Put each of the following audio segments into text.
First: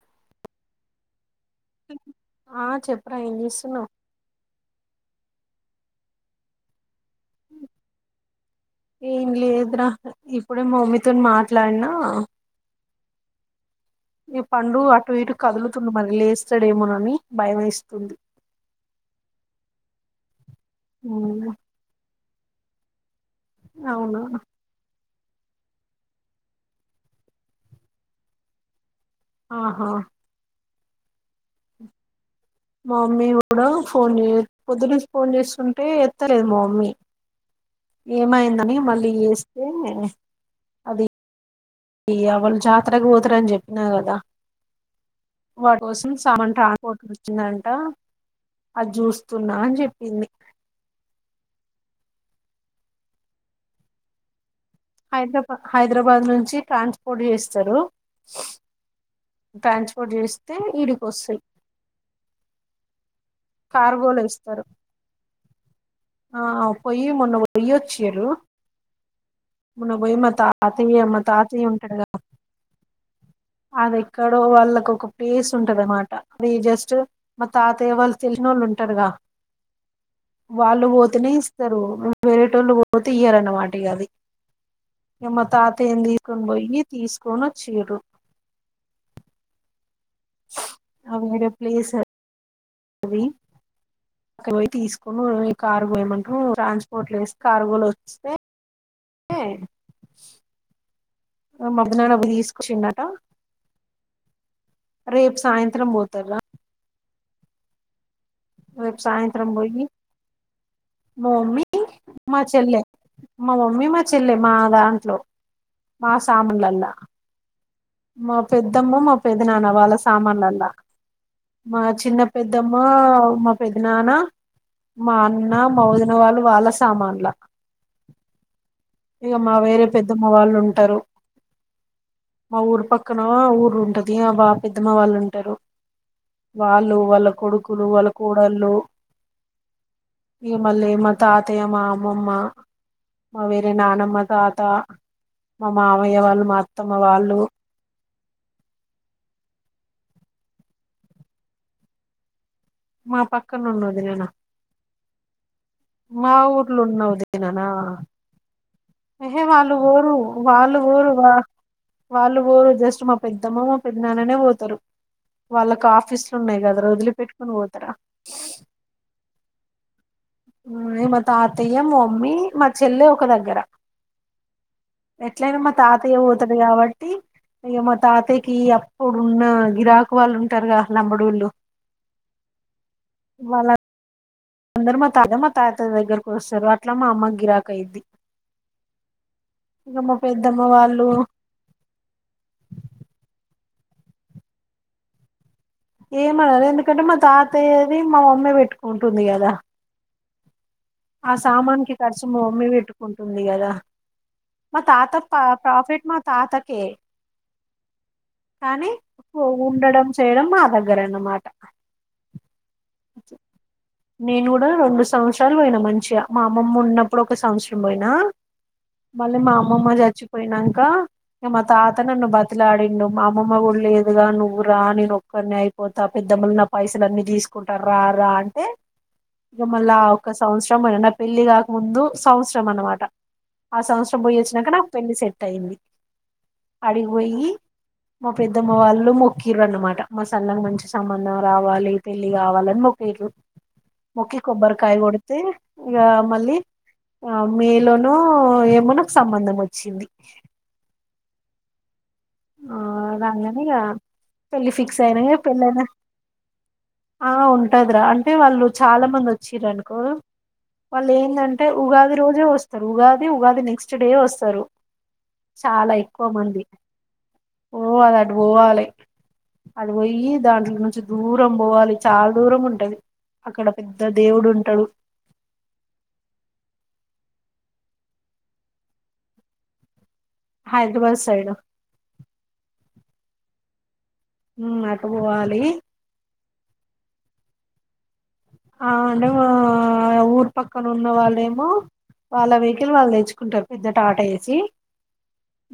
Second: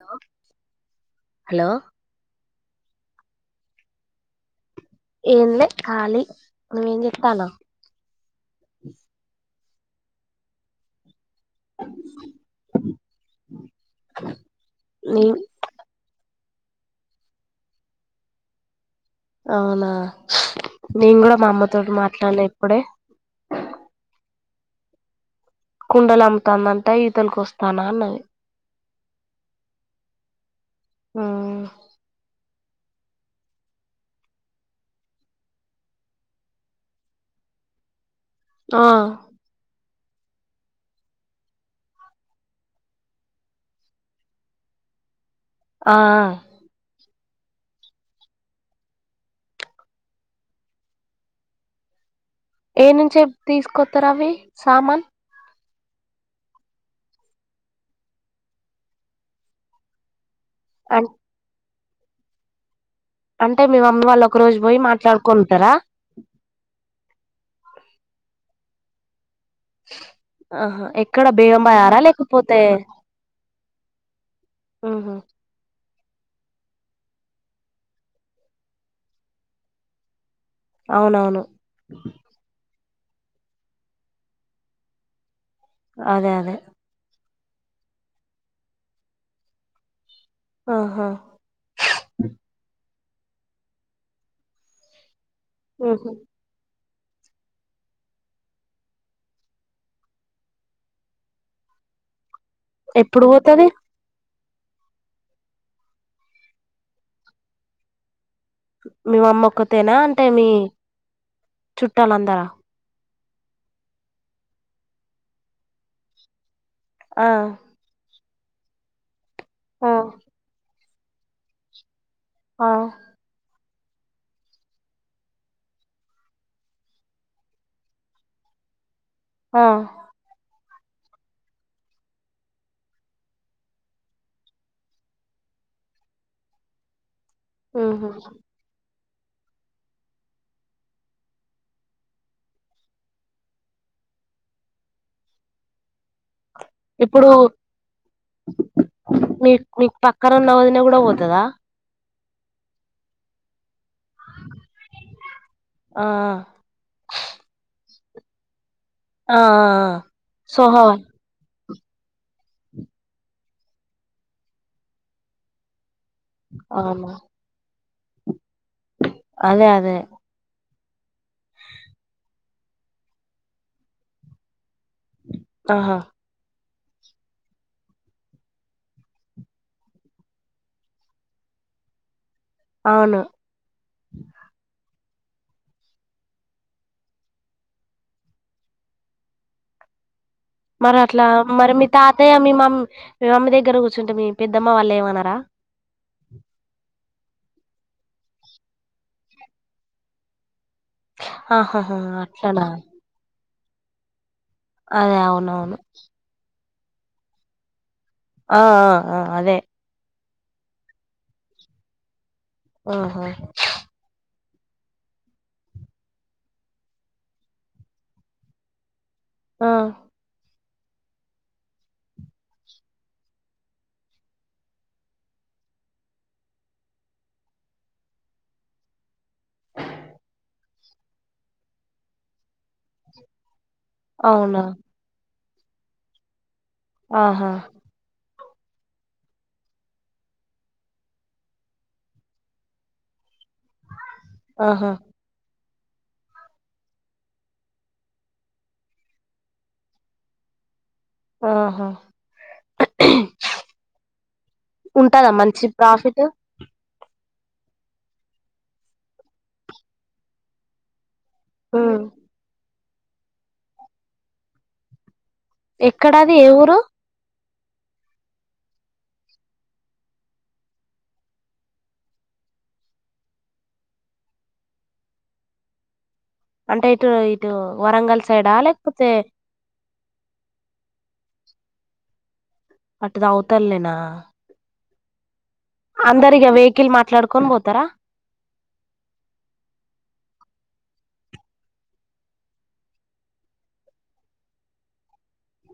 Hello ఆ చెప్ ప్పురా ఎంచేస్తున్నావ్ ఏంలే కాలి నువేం చేతనవ్ ఎం లేదు రా ఇప్పుడే మా మమ్మీతో మా ట్లాడినా ఈ పండు అటు నీ ఇటు కదులుతుండు మళ్ళీ లేస్ చ్చడేమోనని భయంమేస్తుంది అవునా నేను గూడా మా ఉమ్, అమ్మతోటి మా ట్లాడినా ఇప్పుడే అవునా కుండలు అమ్ముతందంటా ఈతలకొస్తానా అన్నది ఆహా ఆ మా మమ్మీ కూడా ఫోన్ చే పొద్దునుంచి ఫోన్ చేసుంటే ఎత్తలేదు మా మమ్మీ ఏమైందని ఆ మళ్ళీ చేస్తే అది ఇగ వాళ్ళు జాతరకు పోతారని చెప్పిన కదా వాటి ఆ కోసం సామాన్ ట్రాన్స్ వచ్చిందంట అది చూస్తున్నా అని చెప్పింది ఏ నుంచే తీసుకొతారు అవి సామన్ హైదరాబాద్ హైదరాబాద్ నుంచి ట్రాన్స్పోర్ట్ చేస్తారు ట్రాన్పోటు చేస్ తే అన్ ఇడికొస్తాయి అంటే మీ మమ్మీ కార్గోలో వాళ్ళు ఒక రోజు ఇస్తారు పోయి మాట్లాడుకుంటారా ఆ పోయి మొన్న పోయ్యొచ్చిరు ఆహా ఎక్కడ బేగం బజార ఉంటాడు కదా లేకపోతే అది ఎక్కడో వాళ్ళకు ఒక ఉహు ప్లేస్ ఉంటది అన్నమాట రీ జస్ట్ మా తాతయ వాళ్ళు తెలిన వాళ్ళు ఉంటారుగా వాళ్ళు పోతనే అవునవును ఇస్తారు వేరేటోళ్ళు పో పోతే ఇయరన్నమాట ఇగ ఆది మా ఆ తాత ఏం అదే తీసుకుని అదే పోయి తీసుకు కొని వచ్చిర్రు ఆహా [unintelligible] ప్లేస్ అది అక్కడ పోయి తీసుకు ఓ ఈ కారు ఉహు పోయనంక [unintelligible] ఓట్లు వేసి కార్గోలు వస్తే మా [unintelligible] ఎప్పుడు పోతది రేపు సాయంత్రం పోతారు రా మీ మమ్మ సాయంత్రం ఒక్క పోయి తేనా అంటే మీ మా మామ్మీ మా చుట్టాలందరా చెల్లె మా మమ్మీ మా చెల్లిె మా దాంట్లో మా సామన్లలో ఆ మా పెద్దమ్మ మా పెద్దనాన్న వాళ్ళ ఆ సామాన్లలా మా చిన్న ఆ పెద్దమ్మ మా పెద్దనాన్న మా అన్న మా వదినా వాళ్ళు వాళ్ళ సామాన్ల ఇక మా ఆ వేరే పెద్దమ్మ వాళ్ళు ఉంట తరు మా ఊరు పక్కన ఆ ఊరు ఉంటది మా పెద్దమ్మ వాళ్ళు ఉంటారు వాళ్ళు వాళ్ళ కొడుకులు ఉహు వాళ్ళ కోడళ్ళు ఇగ మళ్ళీ మా తాతయ్య మా అమ్మమ్మ మా వేరే నానమ్మ తాత మా మామయ్య వాళ్ళు మా అత్తమ్మ వాళ్ళు డు మీ పక్కనా ఉన్న వదిన కూడా పోతద మా పక్కన ఉన్న వదిన నా ఆ మా ఊర్లో ఉన్నా వదిన నా ఆ ఆ ఏహే వాళ్ళు ఆ. పోరు వాళ్ళు సోహో పోరు వా వాళ్ళు పోరు జస్ట్ మా పెద్దమ్మ మా పెద్ద నాన్ననే పోతారు వాళ్ళ కాఫ ఆఫీస్లున్నాయి కదా రా అవును వదిలి పెట్టుకొని పోతరా అదే అదే మా తాతయ్య మా మమ్మీ మా చెల్లె ఒక దగ్గర ఏట్లయిన మా ఆహా తాతయ్య వోతడు కాబట్ ట్టి ఇగ మా తాతయ్యకి అప్పుడు ఉన్న గిరాకు వాళ్ళు ఉంటరుగా లంబడోళ్ళు అవును అందరు మా తాత మా తాత దగ్గరకు వస్తారు అట్లా మా అమ్మక్ గిరాక్ అయిద్ది పెద్దమ్మ మరి వాళ్ళు అట్లా మరి మీ తాతయ్య మీ మ మమ్మీ దగ్ గ్గర కూర్చుంటే మీ పెద్దమ్మ వాళ్ళు ఏమనరా ఏమనరు ఎందుకంటే మా తాత తయ్యది మా మమ్మే పెట్టుకుంటుంది కదా ఆ సామాన్కి ఆహాహా ఖర్చు మా అట్లనా మమ్మి పెట్టుకుంటుంది కదా మా తాత అదే పా అవునవును ప్రాఫిట్ మ తాతక్ కే ఆ ఆ ఆ అదే ఉండడం చేయడం మా దగ్గరన్నమాట ఆహా నేను కూడా రెండు సంవత్సరాలు పోయిన మంచిగా మా అమ్మమ్మ ఉన్నప్పుడు ఒక సంవత్సరం పోయినా మళ్ళ మా ఆ అమ్మమ్మ జచ్చిపోయినంక క మా తాత నన్ను బతిలాడిండు మా అమ్మమ్మ కూడా లేదు గా నువ్వు రా నేను ఒక్కన్నే అయిపోతా పెద్దమ్మలు నా పైసలు అన్ని తీస్ కుంటారు రా రా అంటే ఇగ మళ్ళ ఆ ఒక్క సంవత్సరం నా పెళ్లి కాక ముందు సంవత్సరం అనమాట ఆ సంవత్సర పోయి అవునా వచ్చినాక నాక్ పెళ్లి సేట్ టైంది అడికిపొయ్యి ఆహా మా పెద్దమ్మ వాళ్ళు మొక్కిీరు అన్నమాట మా సర్లకి మంచి సంబంధం రావాలి పెళ్ళి కావాలని అని మొక్కిరు మొక్కి ఆహా కొబ్బరికాయ కొడితే ఇగ మళ్ళీ ఆ మే లనో ఏమో నాక్ సంబంధం వచ్చింది ఆహా ఆ రాంగనే ఇక పెళ్ళి ఫిక్స్ అయిన ఉంటదా మంచి పెళ్ళయిన ప్రాఫిట్ ఆ ఉంటదిరా అంటే వాళ్ళు చాలా మంది వచ్చింరనుకో వాళ్ళు ఏం దంటే హ్మ్. ఉగాది రోజే వస్ స్తారు ఉగాది ఉగాది నెక్స్ట్ డే వస్తరు ఎక్కడాది ఏ ఊరు ఓ అది అటు పోవాలే అటు ఒయ్యి దాంట్లో నుంచి దూరం బొవాలి చాలా దూరం ఉంటది అక్కడ పెద్ద దేవుడు ఉంటడు అంటే ఇటు ఇటు వరంగల్ సైడా లేకపోతే హైదరాబాద్ సైడు అటుది అవుతల్ నేనా ఉమ్ అటు ఒవాలే అందరిగా వెహికల్ మాట్లాడుకొన్ బోత్ త్తర ఆ అంటే మా ఊరు పక్కన ఉన్న వాళ్ళేమో వాళ్ళ వెహికల్ వాళ్ళు తెచ్చుకుంటారు పెద్ద టాట ఏసి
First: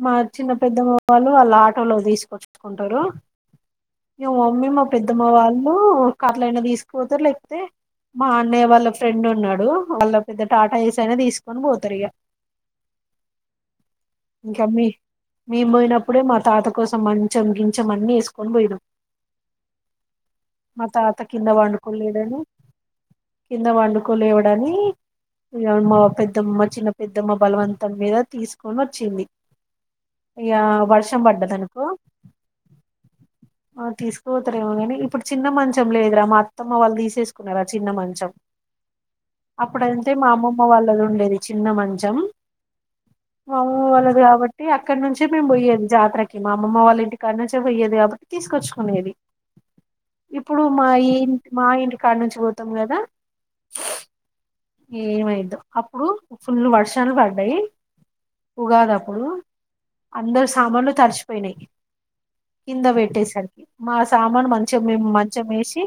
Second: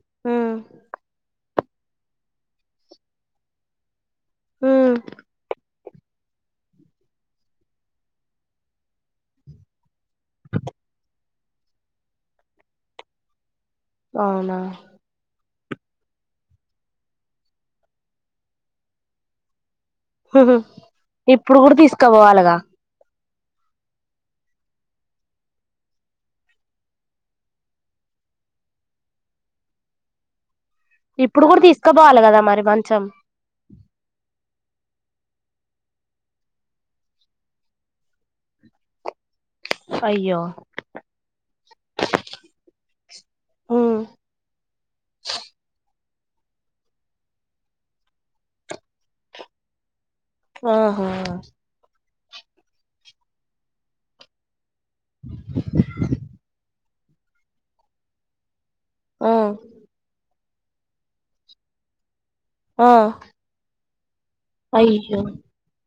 మా చిన్న ఉమ్, పెద్దమ్మ వాళ్ళు వాళ్లట్ ఆటోలో తీసుకొచ్చుకుంటారు ఇగ మ మమ్మీ మా ఉమ్, పెద్దమ్మ వాళ్ళు కార్లైనా తీసుకుపోతారు లేకపోతే మా అన్నయ్య వాళ్ళ ఫ్రెండ్ ఉన్నడు వాళ్ళ పెద్ద టాటా ఏస్ అయినా దీస్ కొన్ బోతరిగ అవునా మేము బోయినప్పుడే మా తాత కోసం మంచం గించం అన్ని ఏసుకొని పోయినాం మా తాత కింద ఇప్పుడు కూడా పండుకోలేడని తీస్కాపోవాలగా కింద వండుకోలేవడాని ఇగ మా పెద్దమ్మ చిన్న పెద్దమ్మ బలవంతం మీద తీసుకొని వట్ చ్చింది యా ఇప్పుడు కూడా తీసుకపోవాలి కదా మరి మంచం ఆ తీసుకోతారేమోగాని ఇప్పుడు చిన్న మంచం లేదురా మా అత్తమ్మ వాళ్ళు తీసేసుకున్నారా ఆ చిన్న మంచం అప్పుడంతే మా అయ్యో అమ్మమ్మ వాళ్ళది ఉండేది చిన్న మంచం మా అమ్మమ్మ ఉమ్, వాళ్ళది కాబట్టి అక్కడ నుంచే మేము బొయ్యేది జాతరకి కి మా అమమ్మ వాళ్ళ ఇంటి కానించె పోయెది అతక్ తీసుకొచ్చుకునేది ఇప్పుడు మా ఆహా ఈంట్ మా ఇంటి కానుంచి పోతాం కదా ఏమైదో అప్పుడు ఫుల్ వర్ష్ టలు వడ్డయ్ ఉగాద అప్పుడు ఆ అందర్స్ సామాన్లు తడిషిపోయినయ్ కింద ఆ వెేట్ టె సర్కి మాస్ సామాను మంచిగ నేను అయ్యో మంచమేషి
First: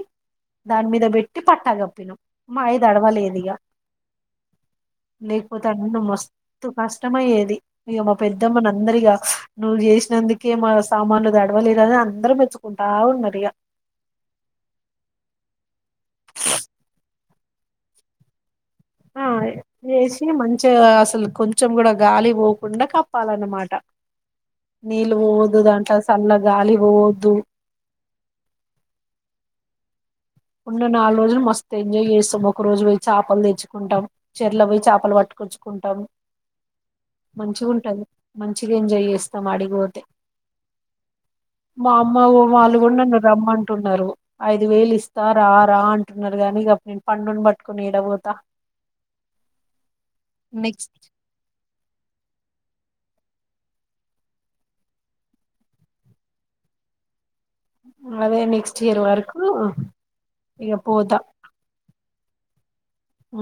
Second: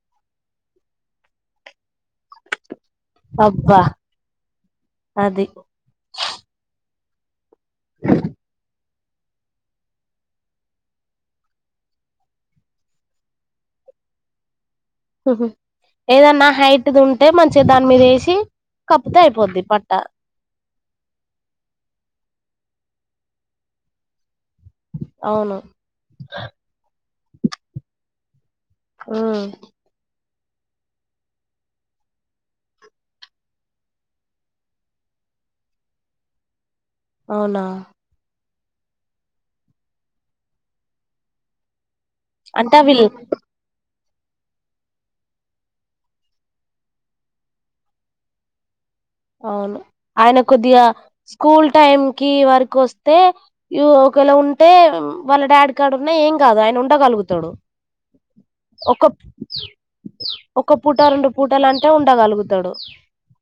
దాన్ మీద పెట్టి పట్టాగప్పినం మాయి దడవలేదిగ అబ్బా అది లేకపోతే నన్న మస్తు కస్ ఇష్టమయ్యేది, ఇక మా పెద్దమ్మని అందరిగా నువ్వు చేసినందుకే మా సామాన్లుతడవలే గదా అందరం మెచ్చుకుంటా ఉన్నారు ఇగ ఒ హో ఏదన్నా హైట్ది ఉంటే మంచిగా దాని మీద వేసి కప్పుతే ఆ అయిపోద్ది పట్ట వేసి మంచిగా అసలు కొంచెం కూడా గాలి పో కుండా కప్పాలన్నమాట నీల్ అవును పోదు దాంట్లో సల్ల గాలి పొ ద్ ఆ ఉన్న నాలుగు రోజులు మస్తు ఎంజాయ్ చేస్తాం, ఒక రోజు పోయి చేపలు తెచ్చుకుంటాం, చెరల పోయి చేపలు పట్టుకొచ్చుకుంటాం. అవునా మంచిగా ఉంటది మంచిగా ఎంజాయ్ చేస్తాం అడికి పొతే మా అమ్మ అంటే వాళ్ళు కూడా అవి నన్ను రమ్మంటున్నారు ఐదు వేళ ఇస్ రా రా అంటున్నారు గానీ ఇకప్పుడు నేను పండును పట్టుకుని ఎడ పోతా అవును ఆయన కొద్దిగా స్కూల్ టైం కి వార్ వస్తే ఒకవేళ ఉంటే వాళ్ళ డాడీ కాడ ఉన్నా ఏం కాదు ఆయన ఉండగలుగుతాడు అదే నెక్స్ట్ ఇయర్ ఒక వరకు ఇక ఒక పూట పోతా రెండు పూటలు అంటే ఉ ఉండగలుగుతాడు ఆ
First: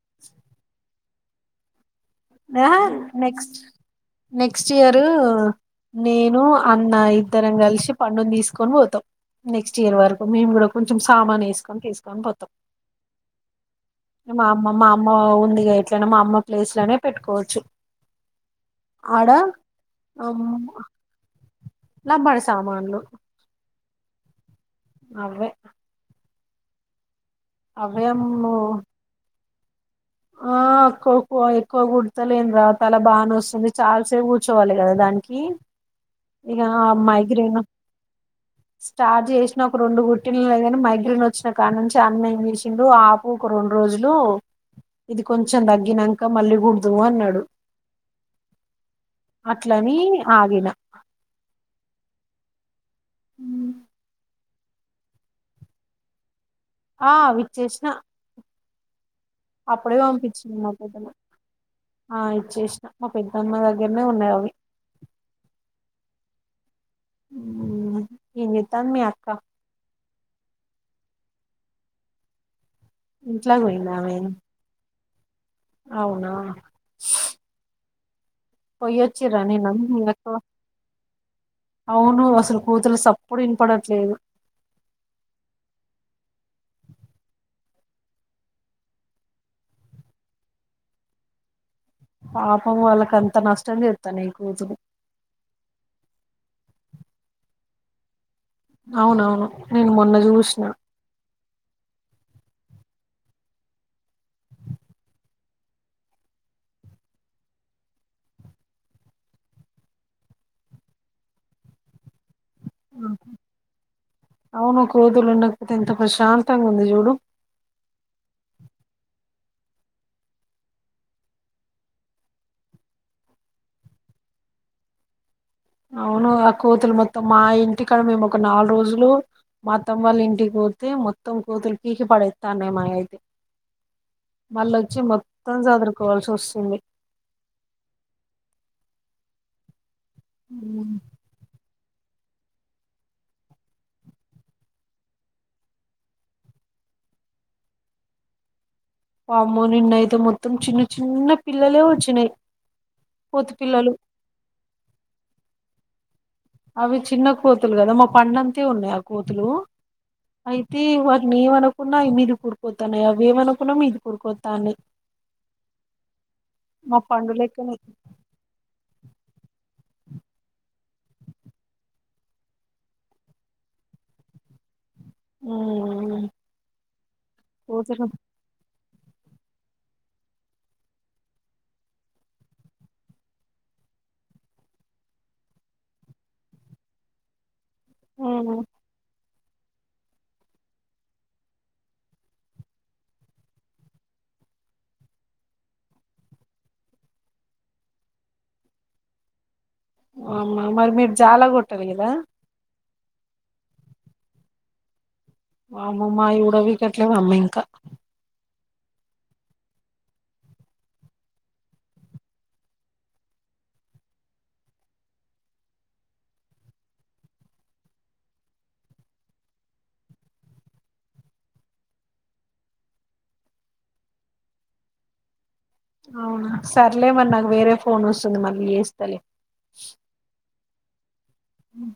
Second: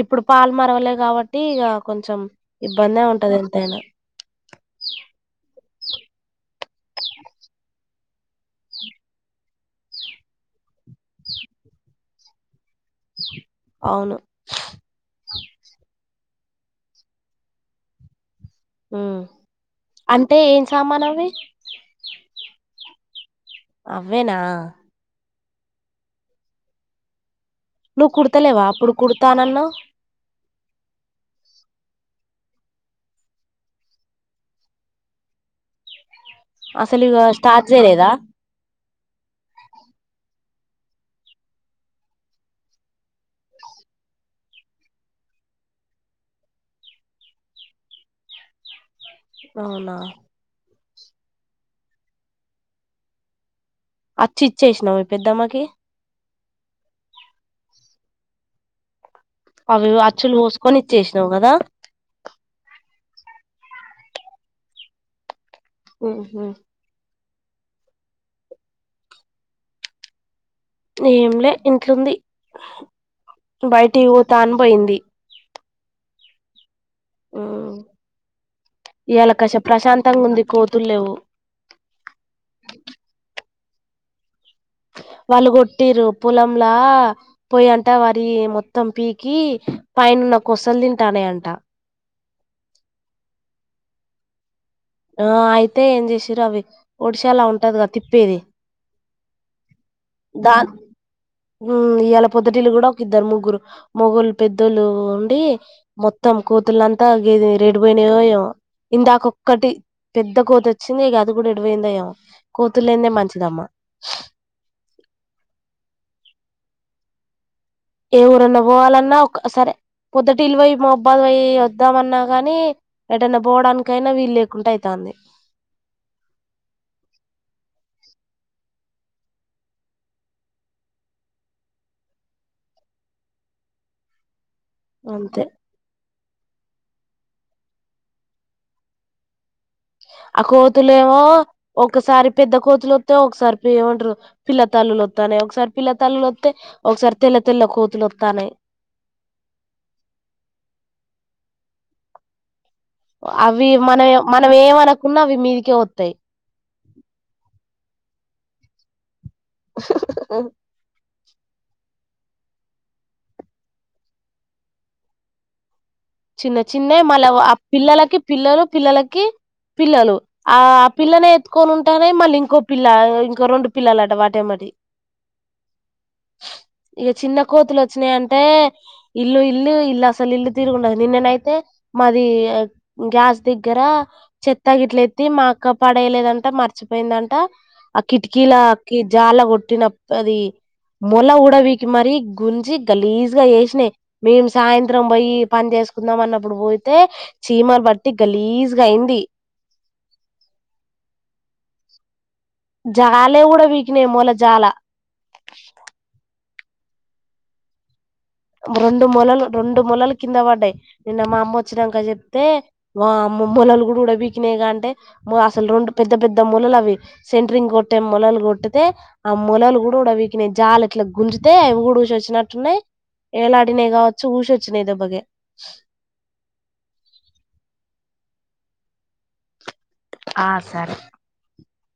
ఇప్పుడు పాలు మరవలేదు కాబట్టి ఇక కొంచెం ఆ ఇబ్బందే ఉంటది నెక్స్ట్ ఎంతైనా నెక్స్ట్ ఇయరు నేను అన్న ఇద్దరం కలిసి పండుని తీసుకొని పోతాం, నెక్స్ట్ ఇయర్ వరకు మేము కూడా కొంచెం సామాన్ వేసుకొని తీసుకొని పోతాం అవును మ మామ్మ ఉ ఇగా ఎట్లనా మా అమ్మ ప్లేస్ లోనే పెట్టుకోవచ్చు ఉ ఆడ అంటే ఏం సామానవి [unintelligible] సామాన్లు అవ్వేనా అవ్వే నువ్వు అవేమో కుడతలేవా అప్పుడు కుడతానాన్నవ్ ఆ ఎక్క్క ఎక్కువ గుర్తలేని తర్వాత అలా బాగానే వస్తుంది చాలాసేపు కూర్చోవాలి కదా దానికి ఇక అసలు ఇక మైగ్రేన్ స్టార్ట్ చేయలేదా స్టార్ట్ చేసిన ఒక రెండు గు పుట్టిన లేగాని మైగ్రైన్ వచ్చిన కాడ నుంచి అన్నయ్య చేసిండు ఆపు ఒక రెండు రోజులు ఇది కొంచెం తగ్గినాక మళ్ళీ కుడదుము అన్నాడు అవునా అట్లని ఆగిన మ్ చ్చిచ్చేసినావు పెద్దమ్మకి ఆ విచేష్ణ అవి అప్పుడే అచ్చులు పంపించింది. మా పోసుకొని పెద్దమ్మా ఇచ్చేసినావు కదా ఆ ఇచ్చేసిన మా పెద్దమ్మ అది ఇయ్న్నే ఉన్నాయి అవి ఓ ఓ ఏమ్ చెత్తది మీ అక్క ఏంలే ఇంట్లుంది ఇంట్లోకి పోయిందా బయటికి ఆమె పోతా అని పోయింది. అవునా హ్మ్ పోయ్యొచ్చిరానే [unintelligible] ఉంది కోతులు లేవు అవును అసలు కోతుళ్ళ సప్పుడే వినపడట్లేదు. వాళ్ళు కొట్టిరు పొలంలా పోయట వారి మొత్తం పీకి పైనున్న కొసలు తింటానయ అంట పాపం వాళ్ళకి అంత నష్టం చేస్తానాయ్ కోతులు ఆ అయితే ఏం చేసిర్రు. అవి ఒడిశాలా ఉంటది కదా తిప్పేది అవునవును నేను మొన్న చూసిన ఇవాళ పొద్దుటీలు కూడా ఒక ఇద్దారు ముగ్గురు మొగోళ్లు పెద్దోళ్ళు ఉండి, మొత్తం కోతులంతా గేదిమిర్రు ఎటుపోయినాయో ఏమో ఇందాక ఒకటి పెద్ద కోత వచ్చింది. అది కూడా ఎటు పోయిందో ఏమో కోతులు ఆ లేనిదే మంచిదమ్మ అవును కోతులు ఉండకపోతే ఎంత ప్రశాంతంగా ఉంది. చూడు ఏ ఊరన్నా పోవాలన్నా ఒక్ సరే పోద్దటిలి పోయి మహాబాద్ పోయి వద్దామన్నా గానీ ఎటైనా పోవడానికైనా వీలు లేకుండా అయితంది. అవును ఆ కోతులు మొత్తం మా ఇంటికాడ మేము, ఒక నాలుగు రోజులు మా అత్తమ్మా వాళ్ళ ఇంటికి పోతే, మొత్తం కూతులు పీకి పడేత్తానయ్ మొత్తం మా అయితే మళ్ళా వచ్చి అంతే మొత్తం సదురు కోవాల్సి వస్తుంది. ఆ కోతులు ఏమో ఒకసారి పెద్ద కోతులు వత్తే, ఒకసారి ఏమంటరు పిల్లతల్లులు వత్తనాయి. ఒకసారి పిల్ల తల్లులు వత్తే ఒకసారి తెల్ల తెల్ల కోతులు వత్తనాయి. వామో నిన్నయితే మొత్తం చిన్న చిన్న పిల్లలే వచ్చినాయి. కోతి అవి పిల్లలు మనం మనం ఏమనుకున్నా అవి మీదికే వా వత్తాయ్ అవి చిన్న కోతులు కదా మా పండు అంతే ఉన్నాయి. అవి కోతులు అయితే వ నేను ఏమి అనుకున్నా అవి మీది ఊరుకోతానాయ్ అవి ఏమనుకున్నా మీది ఊరుకోకతానాయ్ చిన్న చిన్నవి మళ్ళీ ఆ పిల్లలకి పిల్లలు, పిల్లలకి పిల్లలు ఆ పిల్లనే ఎతుకొని ఉంటానాయ్ మళ్ళీ ఇంకో పిల్ల, ఇంకో రెండు పిల్లలు అట వాటే ఎమ్మాటి ఉమ్ ఇగా చిన్న కోతులు వచ్చినాయంటే ఇల్లు ఇలు ఇల్ అసలు ఇల్ తీరుకు ఉండదు. నిన్ననైతే మాది గ్యాస్ దగ్గర చెత్తగిట్ల ఎత్తి మా అక్క పడేలేదంట మర్చిపోయిందంట ఆ ఉమ్ కిటికీలా అక్క జాల కొట్టినాం అది మొల ఉడవికి మరీ గుంజి గలీజ్గా చేసినాయి. మేము సాయంత్రం పోయి పని చేసుకుని కుందాం అన్నప్పుడు పోయితే చీమలు బట్టి గలీజ్గా అయింది వామ్మ మరి మీరు జాలా కొట్టాలి కదా జాల కూడా వికినయి మొల జాల వామమ్మ ఇవో అవిగట్లవు అమ్మాయి ఇంకా రెండు మొలలు రెండు మొలలు కింద పడ్డాయి నిన్న మా అమ్మ వచ్చినాక చెప్తే వా అమ్మ మొలలు కూడా ఉడవీకినాయిగా అంటే అసలు రెండు పెద్ద పెద్ద మొలలు అవి సెంటరింగ్ కొట్టే మొలలు కొట్టితే ఆ మొలలు కూడా ఉడబీకినాయి జాల ఇట్లా గుంజుతే అవి కూడా ఉసివచ్చినట్టు ఉన్నాయ్ ఎలాడినాయి కావచ్చు ఊషొచ్చిన దెబ్బకే అవునా సర్లేమరి నాకు వేరే ఫోన్ వస్తుంది మళ్ళీ చేస్తలే ఆ సరే హ